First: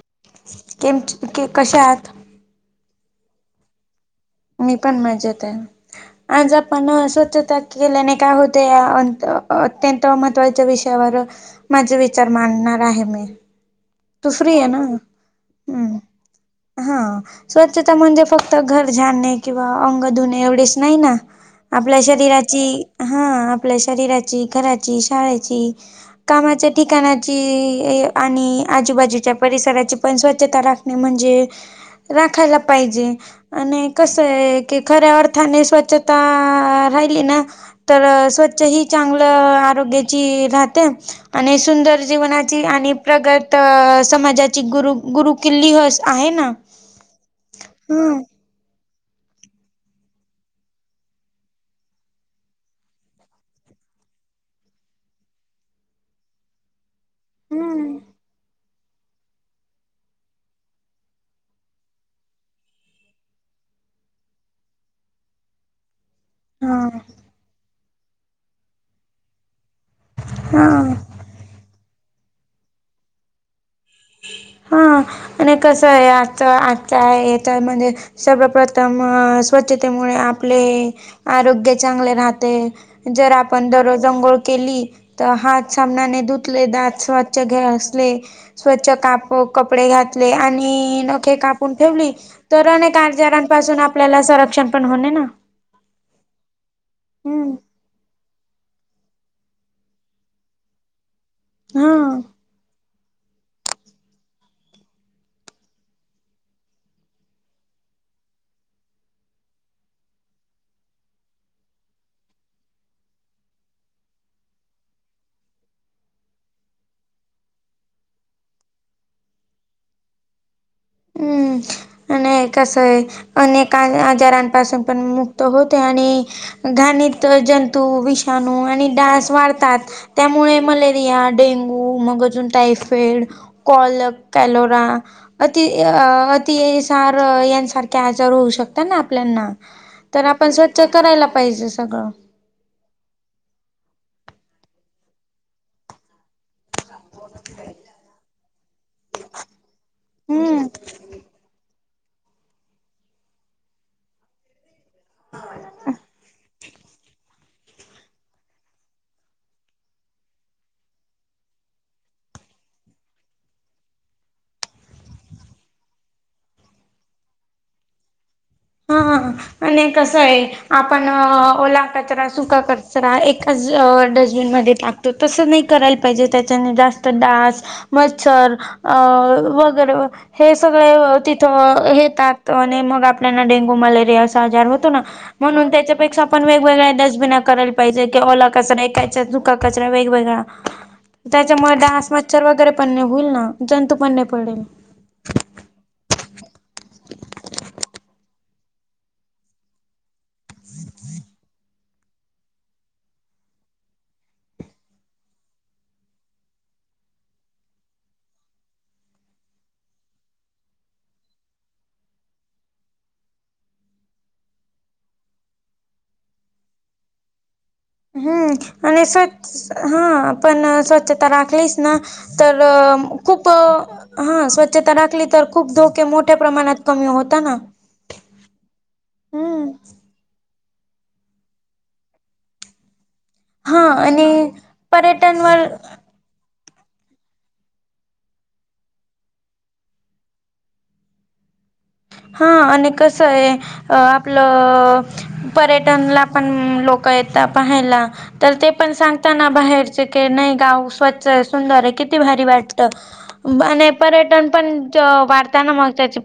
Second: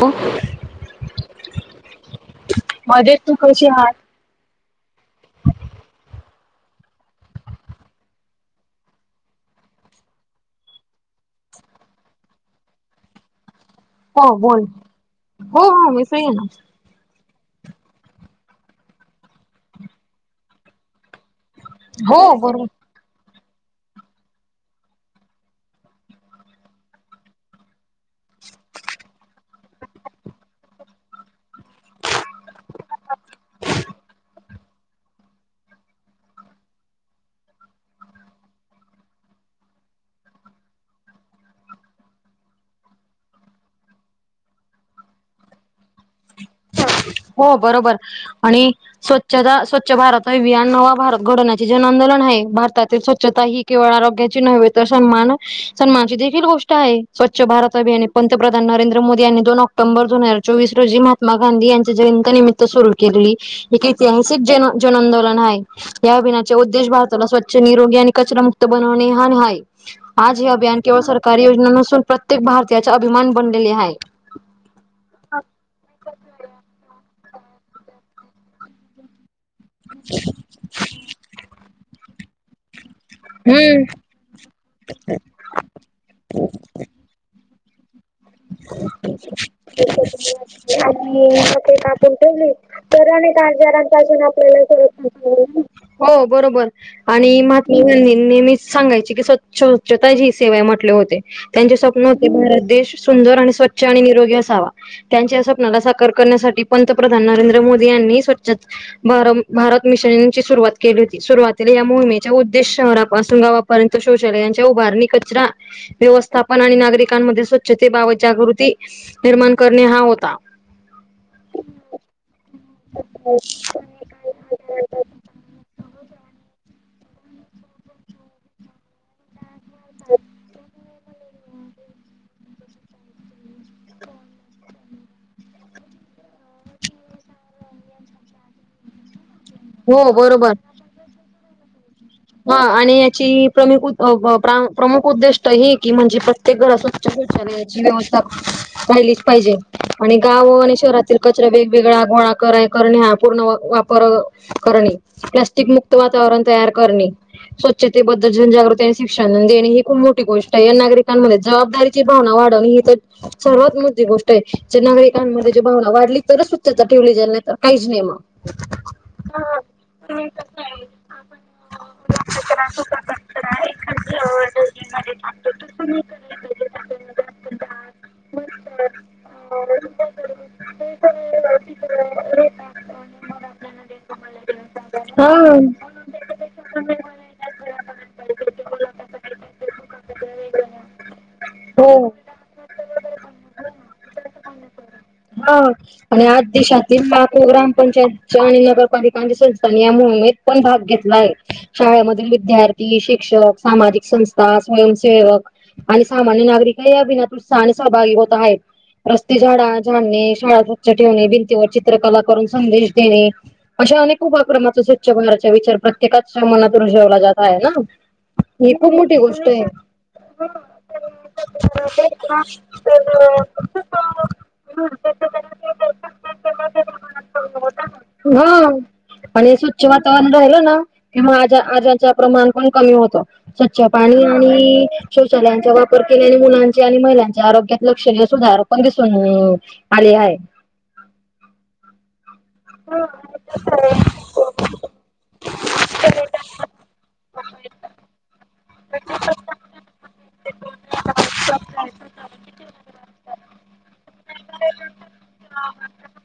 हो. केम कश्या आहात? मजेत तू कशी हाय? मी पण मजेत आहे. आज आपण स्वच्छता केल्याने काय होत या अत्यंत महत्त्वाच्या विषयावर माझे विचार मांडणार आहे मी तु फ्री आहे ना हम् हा स्वच्छता म्हणजे फक्त घर झाडणे किंवा अंग धुणे एवढेच नाही ना आपल्या शरीराची हा आपल्या शरीराची घराची शाळेची कामाच्या ठिकाणाची आणि आजूबाजूच्या परिसराची पण स्वच्छता राखणे म्हणजे राखायला पाहिजे आणि कस आहे की खऱ्या अर्थाने स्वच्छता राहिली ना तर स्वच्छ ही चांगलं आरोग्याची राहते आणि सुंदर जीवनाची आणि प्रगत तर समाजाची गुरु गुरु किल्लीहस आहे ना हो बरोबर हम्म आणि स्वच्छता स्वच्छ भारत ह विया नवा भारत घडवण्याची जन आंदोलन आहे भारतातील स्वच्छता ही केवळ आरोग्याची नव्हे तर सन्मान सन्मानची देखील गोष्ट आहे स्वच्छ भार हम्म अभियाने पंतप्रध नरंद्र मोदी यांनी दोन ऑक्टोबर दोन हजार चोवीस रोजी महात् गांध यां जयंता निमित्त सुरू केलेली एक ऐतिहासिक जन जन आंदोलन आहे या अभिनायाच्या हा उद्देश भारताला स्वच्छ निरोगी आणि कचरा मुक्त बनवणे हाय आज हे अभियान हा. केवळ सरकारी योजना नसून प्रत्येक भारतीयाचा अभिमान बनलेली आहे हा आणि कसं आहे आता आता तर म्हणजे सर्वप्रथम स्वच्छतेमुळे आपले आरोग्य चांगले राहते जर आपण हम्म दररोज अंघोळ केली तर हात सामनाने धुतले दात स्वच्छ घे असले स्वच्छ काप कपडे घातले आणि नखे कापून ठेवली तर अनेक आजारांपासून आपल्याला संरक्षण पण होणे ना हो बरोबर आणि म हम्म म नेहमीच सांगायची की स्वच्छ स्वच्छताची ही सेवाय म्हटले होते त्यांचे स्वप्न हा होते देश सुंदर आणि स्वच्छ आणि निरोगी असावा त्यांच्या स्वप्नाला साकार करण्यासाठी पंतप्रधान नरेंद्र मोदी यांनी स्व्छ भार भारत मिशनची सुरुवात केली होती सुरुवातीला या मोहिमेचा उद्देश शहरापासून गावा परंतु शौचालयाच्या उभारणी कचरा व्यवस्थापन आणि नागरिकांमध्ये व्छतेबाबत जागृती निर्माण करणे हा होता हम्म आणि स अनेक आजारांपासून पण मुक्त होते आणि घाणीत जंतू विषाणू आणि डास वाढतात त्यामुळे मले रिया डेंगू मग अजून टायफइड कलक कॅलोरा ि अतिसार यांसारखे आजार होऊ शकतात ना आपल्याना हो तर आपण बरोबर स्वच्छ करायला पाहिजे सगळं हा आणि याची प्रमुख प्रमुख उद्दिष्ट हे की म्हणजे प्रत्येक घर अस शचालची व्यवस्था राहिलीच पाहिजे आणि गाव हम्म. आणि शहरातील कचरा वेग वेगळा गोळा कर करणे हा पूर्ण वापर करणे प्लास्टिक मुक्त वातावरण तयार करणे स्वच्छतेबद्दल जनजागृती आणि शिक्षण देणे ही खूप मोठी गोष्ट आहे या नागरिकांमध्ये जबाबदारी ची भावना वाढव ही तर सर्वात मोठी गोष्ट आहे जे नागरिकांमध्ये जी भावना वाढली तरच त्याचा ठेवली जाईल नाही तर काहीच नाही मग हा आणि कसं आहे आपण ओला कच सु कचरा एकाच डस्टबिन म टाकतो तस नाही करायला पाहिजे त्या जास्त डास मच्छर वगैरे हे सगळे तिथं येतात आणि मग डेंगू मलेरिया अस आजार होतो ना हा. म्हणून त्याच्यापेक्षा आपण वेगवेगळ्या डस्बिना करायला पाहिजे कि ओला कचरा एका हेच्यात सुका कचरा वेगवेगळा. त्याच्यामुळे हो डास, मच्छर वगैरे पण नाही होईल ना जंतू पण नई पडेल. हो आणि आज देशातील लाखो ग्रामपंचायतच्या आणि नगरपालिकांच्या संस्थांनी या मोहिमेत पण भाग घेतलाय. शाळेमधील विद्यार्थी, शिक्षक, सामाजिक संस्था, स्वयंसेवक आणि सामान्य नागरिकही अभिनात उत्साहने सहभागी होत आहेत. रस्ते झाडा झाडणे, शाळा स्वच्छ ठेवणे, भिंतीवर चित्रकला करून संदेश देणे. अशा अनेक उपक्रमाचा स्वच्छ भारतचा विचार प्रत्येकाच्या मनात रुजवला जात आहे ना. ही हम्म खूप आणि मोठी गोष्ट आहे स्वच्छ हा पण स्वच्छता राखलीच ना तर खूप हा स्वच्छता राखली तर खूप धोके मोठ्या प्रमाणात कमी होता ना हॊ आणि हम्म स्वच्छ वातावरण राहिलं ना किंवा आज आजार च प्रमाण पण कमी होतं. स्वच्छ पाणी आणि पर्यटनवर शौचालयांचा वापर केल्याले मुलांचे आणि महिलांचे आरोग्यात लक्षणीय सुधार पण दिसून आले आहे. हा आणि कसंय अ आपलं पर्यटनला पण लोक येता पाहायला तर ते पण सांगताना बाहेर चके नाही गाव स्वच्छ सुंदर किती भारी वाटतं बने पर्यटन पन च वाढताना मग त्याची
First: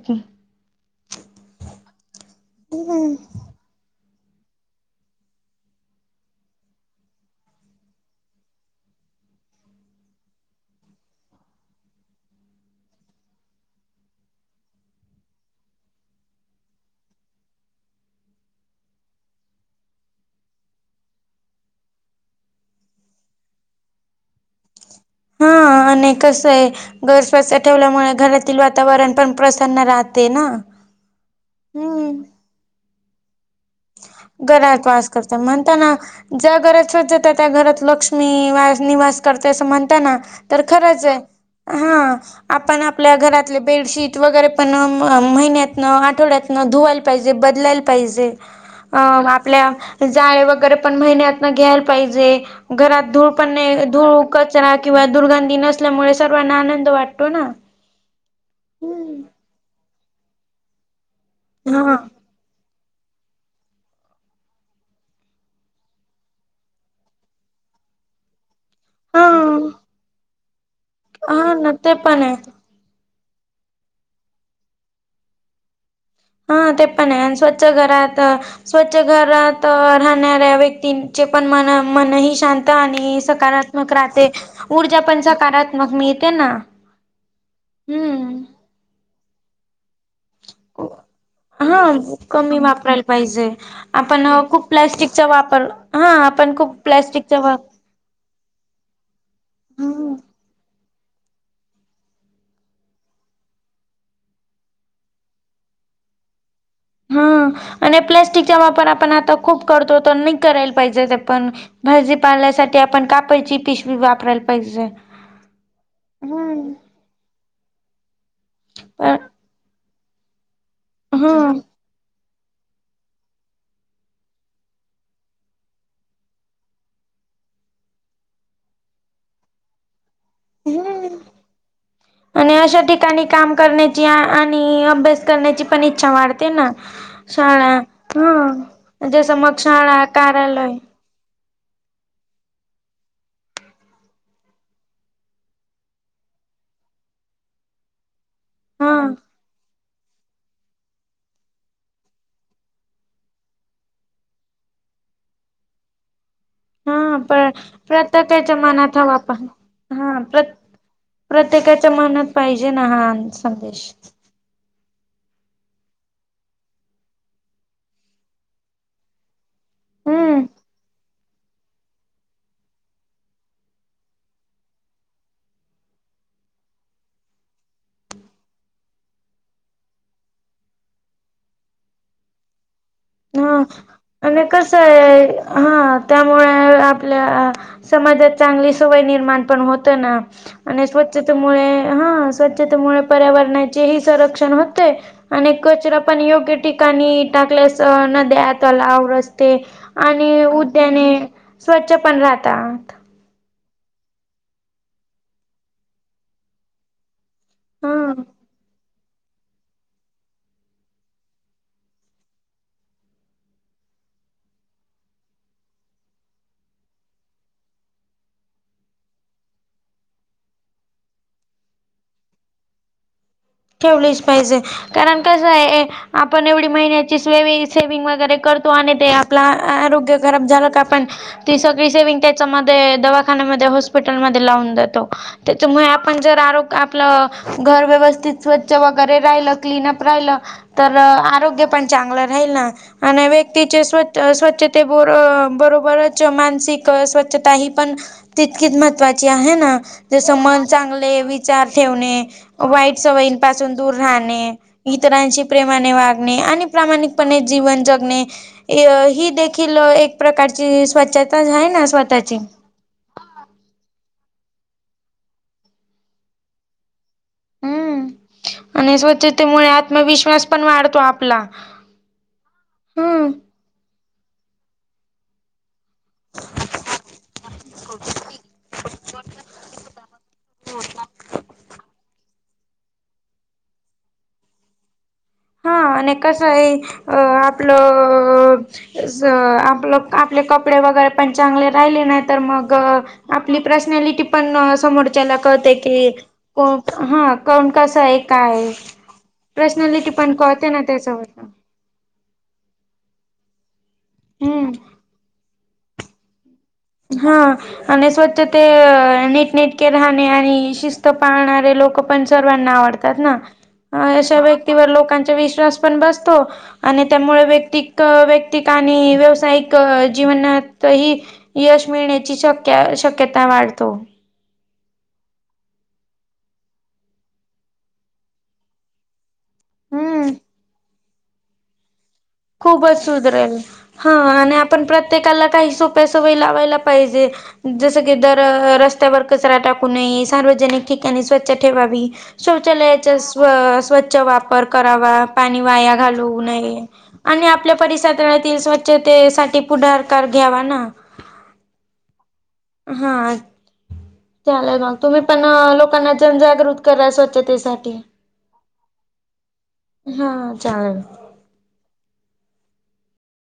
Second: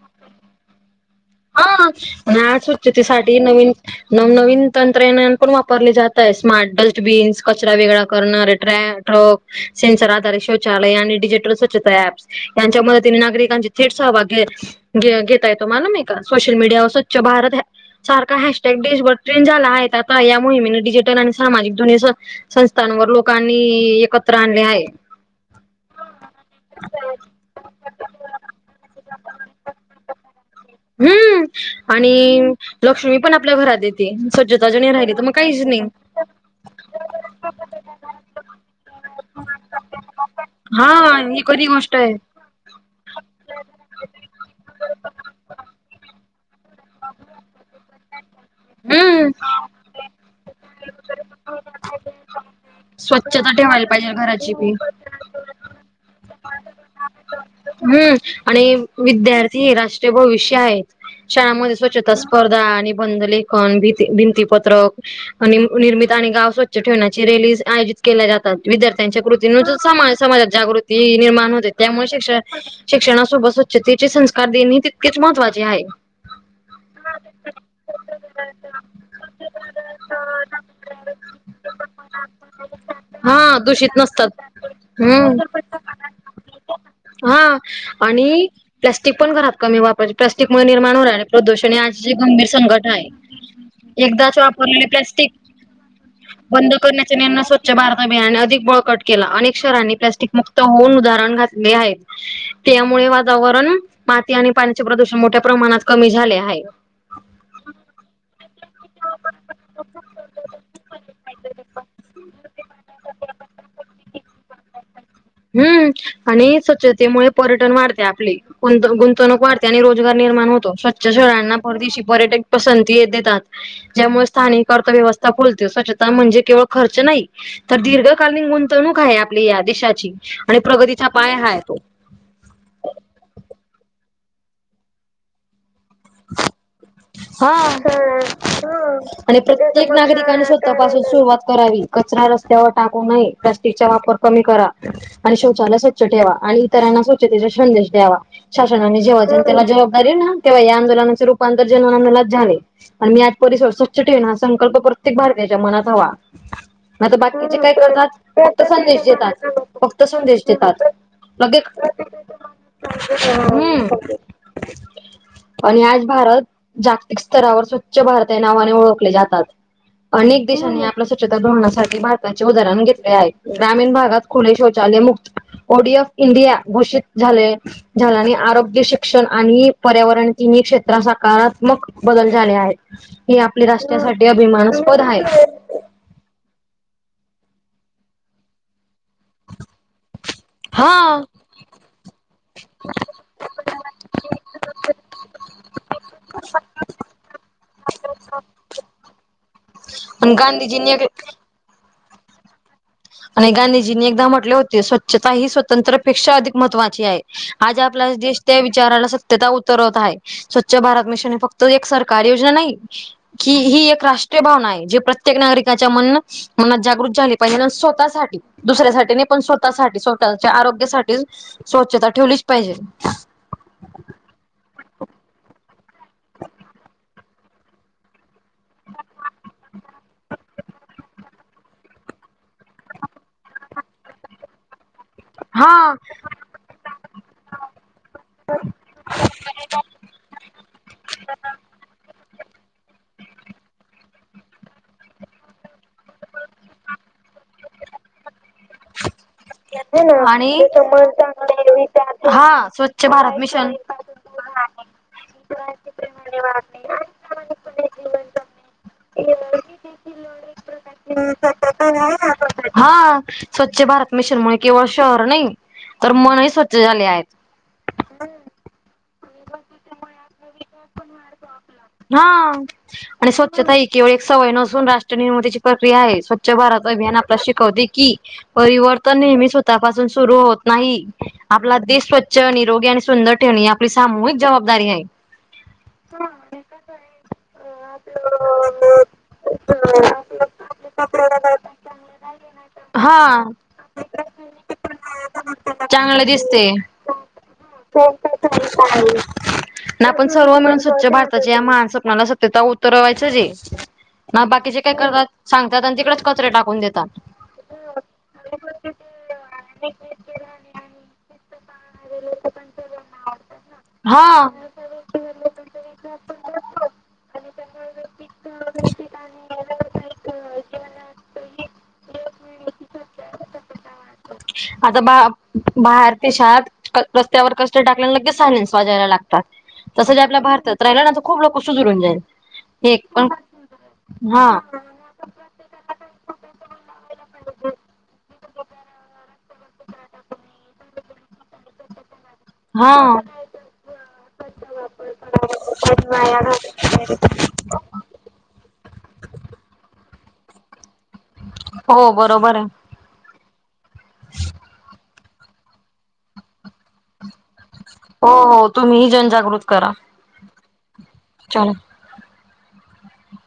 हा ह्या स्वच्छते हम्म. साठी नवीन नवनवीन तंत्रज्ञान पण वापरले जात आहे स्मार्ट डस्टबीन्स कचरा वेगळा करणार, ट्रॅ ट्रक सेन्सर आधारित शौचालय आणि डिजिटल स्वच्छता ऍप्स. यांच्या मदतीने नागरिकांचे थेट सहभाग घ घेता येतो मालूम हाय सोशल मीडियावर स्वच्छ भारत ह सारखा हॅशटॅग देशभर ट्रेंड झाला आहे. आता या मोहिमेने डिजिटल आणि सामाजिक ध्वनीसं संस्थांवर लोकांनी एकत्र आणले हाय. हा अने कसयं गर तसं ठेवल्यामुळे घरातील वातावरण पण प्रसन्न राहते ना. हम्म हम्म आणि लक्ष्मी पण आपल्या घरात येते. स्वच्छता जर घरात नाही वास राहिली तर मग करता काहीच नाही म्हणताना ज्या घरात स्वच्छता त्या घरात लक्ष्मी वास निवास करतंय अस म्हणत ना, तर हा खरंचयं ही खरी गोष्ट आहे हा आपण आपल्या घरातले बेडशीट वगैरे पण म महिन्यातनं आठवड्यातनं धुवायला पाहिजे बदलायला पाहिजे. जे अ हम्म. आपल्या जाळे वगैरे पण महिन्यातन घ्यायला पाहिजे. घरात धूळ पण स्वच्छता नाही ठेवायला पाहिजे धूळ, घराची बी. कचरा किंवा दुर्गंधी नसल्यामुळे सर्वांना आनंद वाटतो ना. हम्म आणि हम्म विद्यार्थी राष्ट्रीय भविष्य आहे. शाळामध्ये हा स्वच्छता स स्पर्धा, निबंधलेखन भीती भिंतीपत्रक आणि निर्मित आणि गाव स्वच्छ ठेवण्याची रॅलीज आयोजित केल्या जातात विद्यार्थ्यांच्या हा कृती समा समाजात जागृती हा निर्माण होते. ना ते त्यामुळे पण शिक्ष आहे शिक्षणासोबत स्वच्छतेचे संस्कार देणे हे तितकेच महत्वाचे हाय. हा ते पण आहेआणि स्वच्छ घरात स्वच्छ घरात राहणाऱ्या व्यक्तींचे पण मन मनही शांत आणि सकारात् शीत नसतात ऊर्जा पण सकारात्मक मिळते ना. हा हम्म आणि प्लास्टिक पण घरात कमी वापरायचे प्लास्टिक निर्माण होणाऱ्या प्रदूषण ही हा आजची गंभीर कमी संघट वापरायला आहे. पाहिजे आपण एकदाच खूप वापरलेले प्लॅस्टिकचा प्लाॅस्टिक वापर हा आपण बंद खूप करण्याचे प्लॅस्टिकचा आणि स्वच्छ भारत अभियान अधिक बळकट केला आणि अनेक शहरांनी वापर प्लॅस्टिक मुक्त होऊन उदाहरण घातले आहे. त्यामुळे वातावरण माती आणि पाण्याचे प्रदूषण मोठ्या प्रमाणात कमी झाले हाय. हा आणि हा प्लाॅस्टिकचा वापर आपण आता खूप करतो तर नी करायला पाहिजेत आपण भाजीपाल्यासाठी आपण कापडची पिशवी वापरायला पायजल. हम्म आणि स्वच्छतेमुळे पर्यटन वाढते आपले. गुंत अ गुंतवणूक वाढते आणि रोजगार निर्माण होतो. स्वच्छ शहरांना हं. परदेशी पर्यटक पसंती ये देतात ज्यामुळे स्थानिक अर्थव्यवस्था फुलते स्वच्छता म्हणजे केवळ खर्च नाही. तर दीर्घकालीन गुंतवणूक हाय, आपली या देशाची आणि प्रगतीचा पाया हाय तो. आणि अशा ठिकाणी काम करण्याची आ आणि, अभ्यास करण्याची पण इच्छा वाढते ना हा हा शाळा हा हं जसं आणि मग प्रत्येक शाळा, नागरिकने कार्यालय स्वतःपा असं सुरुवात करावी कचरा रस्त्यावर टाकू नये प्लास्टिक चा वापर कमी करा. आणि शौचालय स्वच्छ ठेवा, आणि इतरांना स्वच्छतेचा संदेश द्यावा. शासनाने हं जेव्हा जेव्हा त्याला जबाबदार हे ना तेव्हा या आंदोलनाचे रूपांतर जनंगनात झाले आणि मी आज परिसर स्वच्छ ठेवीन, हा संकल्प प्रत्येक भारतीयाच्या मनात हवा. आता हं पण बाकीचे काय करतात, प्रत्येकाच्या फक्त मनात संदेश हवा पण देतात फक्त हां प्र संदेश देतात. मग एक प्रत्येकाच्या मनात पाहिजे ना हा संदेश हूं आणि आज भारत जागतिक स्तरावर स्वच्छ भारत या नावाने ओळखले ज्यातात, हम्म. अनेक देशांनी आप आपल्या स्वच्छता धोरणासाठी भारताचे उदाहरण घेतले आहे, ग्रामीण भागात खुले शौचालय मुक्त बोडी ऑफ इंडिया घोषित झाले. झाल्याने आरोग्य शिक्षण आणि पर्यावरण तिनी क्षेत्राच्या काळात मग बदल झाले आहे ही हा आपल्या राष्ट्रासाठी आणि कसं अभिमानास्पद आहे हाये. हा त्यामुळे आ आपल्या आ समाजात चांगली सवय निर्माण पण होत ना. आणि हा स्वच्छतेमुळे हा स्वच्छतेमुळे पर्यावरणाचे ही संरक्षण होते. आणि कचरा पण योग्य ठिकाणी टाकलस त नद्या तलाव रस्ते आणि उद्याने ने स्वच्छ पण राहतात. आणि गांधीजींनी एकदा म्हटले होते, स्वच्छता ही स्वतंत्रपेक्षा अधिक महत्त्वाची आहे. आज हा आपला देश त्या विचाराला सत त्यता उतरवत हाय स्वच्छ भारत मिशन हे फक्त एक सरकारी योजना नाही. ही ही एक राष्ट्रीय भावना आहे, जी प्रत्येक नागरिकाच्या मनं मनात जागृत झाली पाहिजे, अनं स्वतः स्वतः साठी दुसऱ्यासाठी नही पण स्वतःसाठी स्वतःच्या आरोग्यासाठी स्वच्छता ठेवलीच पाहिजे. ठेवलीच पाहिजे कारण कसंय, आपण एवढी महिन्याची सेविग सेविंग वगैरे कर तो आणि ते आपलं आ आरोग्य खराब झालं का आपण ती सगळी सेविंग त्याच्यामध्ये दवाखान्यामध्ये हॉस्पिटलमध्ये लावून देतो. त्याच्यामुळे हा आपण जर आरोग आपलं घर व्यवस्थित स्वच्छ वगैरे राहिलं क्लीनअप राहिलं, तर आरोग्य पण चांगलं राहील ना आणि व्यक्तीचे स्व स्वच्छते बरो बरोबरच मानसिक स्वच्छता ही पण तितकीच महत्वाची आहे ना, जस मन आणि चांगले विचार ठेवणे हा वाईट स्वच्छ सवयीं भारत पाासून मिशन दूर राहणे, इतरांशी प्रेमाने वागणे आणि प्रामाणिक पणे जीवन जगणे य ही देखील एक प्रकारची स्वच्छता हाय ना स्वतःची हा स्वच्छ भारत मिशन मुळे केवळ शहर नाही तर मन ही स्वच्छ झाले आहेत. हूं आणि स्वच्छतेमुळे आत्मविश्वास पण वाढतो आपला. हा हम्म आणि स्वच्छता ही केवळ एक सवय नसून राष्ट्र निर्मितीची प्रक्रिया आहे स्वच्छ भारत अभियान आपल्या शिकवते की, परिवर्तन नेहमी स्वतःपासून सुरू होत नाही. आपला देश स्वच्छ निरोगी आणि सुंदर ठेवणे ही आपली सामूहिक जबाबदारी आहे. हा आणि कसंय अ आपलं अ कस आपलं आपले कपडे वगैरे पण चांगले राहिले नाय तर मग हा. आपली पर्सनॅलिटी पण समोरच्याला कळते की चांगलं दिसते ह कोण कस आहे काय पर्सनलिटी. पण सर्व मिणून स्वच्छ भारत मनात असतते सत्यता उतरवायच जे ना हम्म बाकीचे काय करतात. सांगतात आणि तिकडेच कचरे टाकून देतात. हा आणि स्वच्छते नीटनेटके राहणे आणि शिस पाहणारे लोक पण सर्वांना आवडतात ना. ह अशा हा. व्यक्तीवर लोकांचा विश्वास पण बसतो. आणि त्यामुळे व्याक्तिक व्याक्तिक आणि व्यावसायिक जीवनात ही यश मीळ ण्या शक शक्यता वाढतो. आता बा बाहेर देशात रस्त्यावर कचरा टाकल्या लगेच सायलेन्स वाजायला लागतात तसंच हम्म आपल्या भारतात राहिलं ना खूप लोक सुधरून जाईल. हे खूपच पण सुधरेल हा आणि आपण प्रत्येकाला काही सोप्या सवयी लावायला पाहिजे. जस की दर रस्त्यावर कचरा टाकू नये सार्वजनिक ठिकाणी स्वच्छ ठेवावी हा. शौचालयाचा स्व स्वच्छ वापर करावा पाणी वाया घालवू नये. आणि आपल्या परिसरातील स्वच्छतेसाठी पुढारकार घ्यावा ना. हो बरोबर आहे. हा. चला मग तुम्ही पण लोकांना जनजागृत करा स्वच्छतेसाठी. हो हो तुम्ही जनजागृत करा. हा चालेल. चला.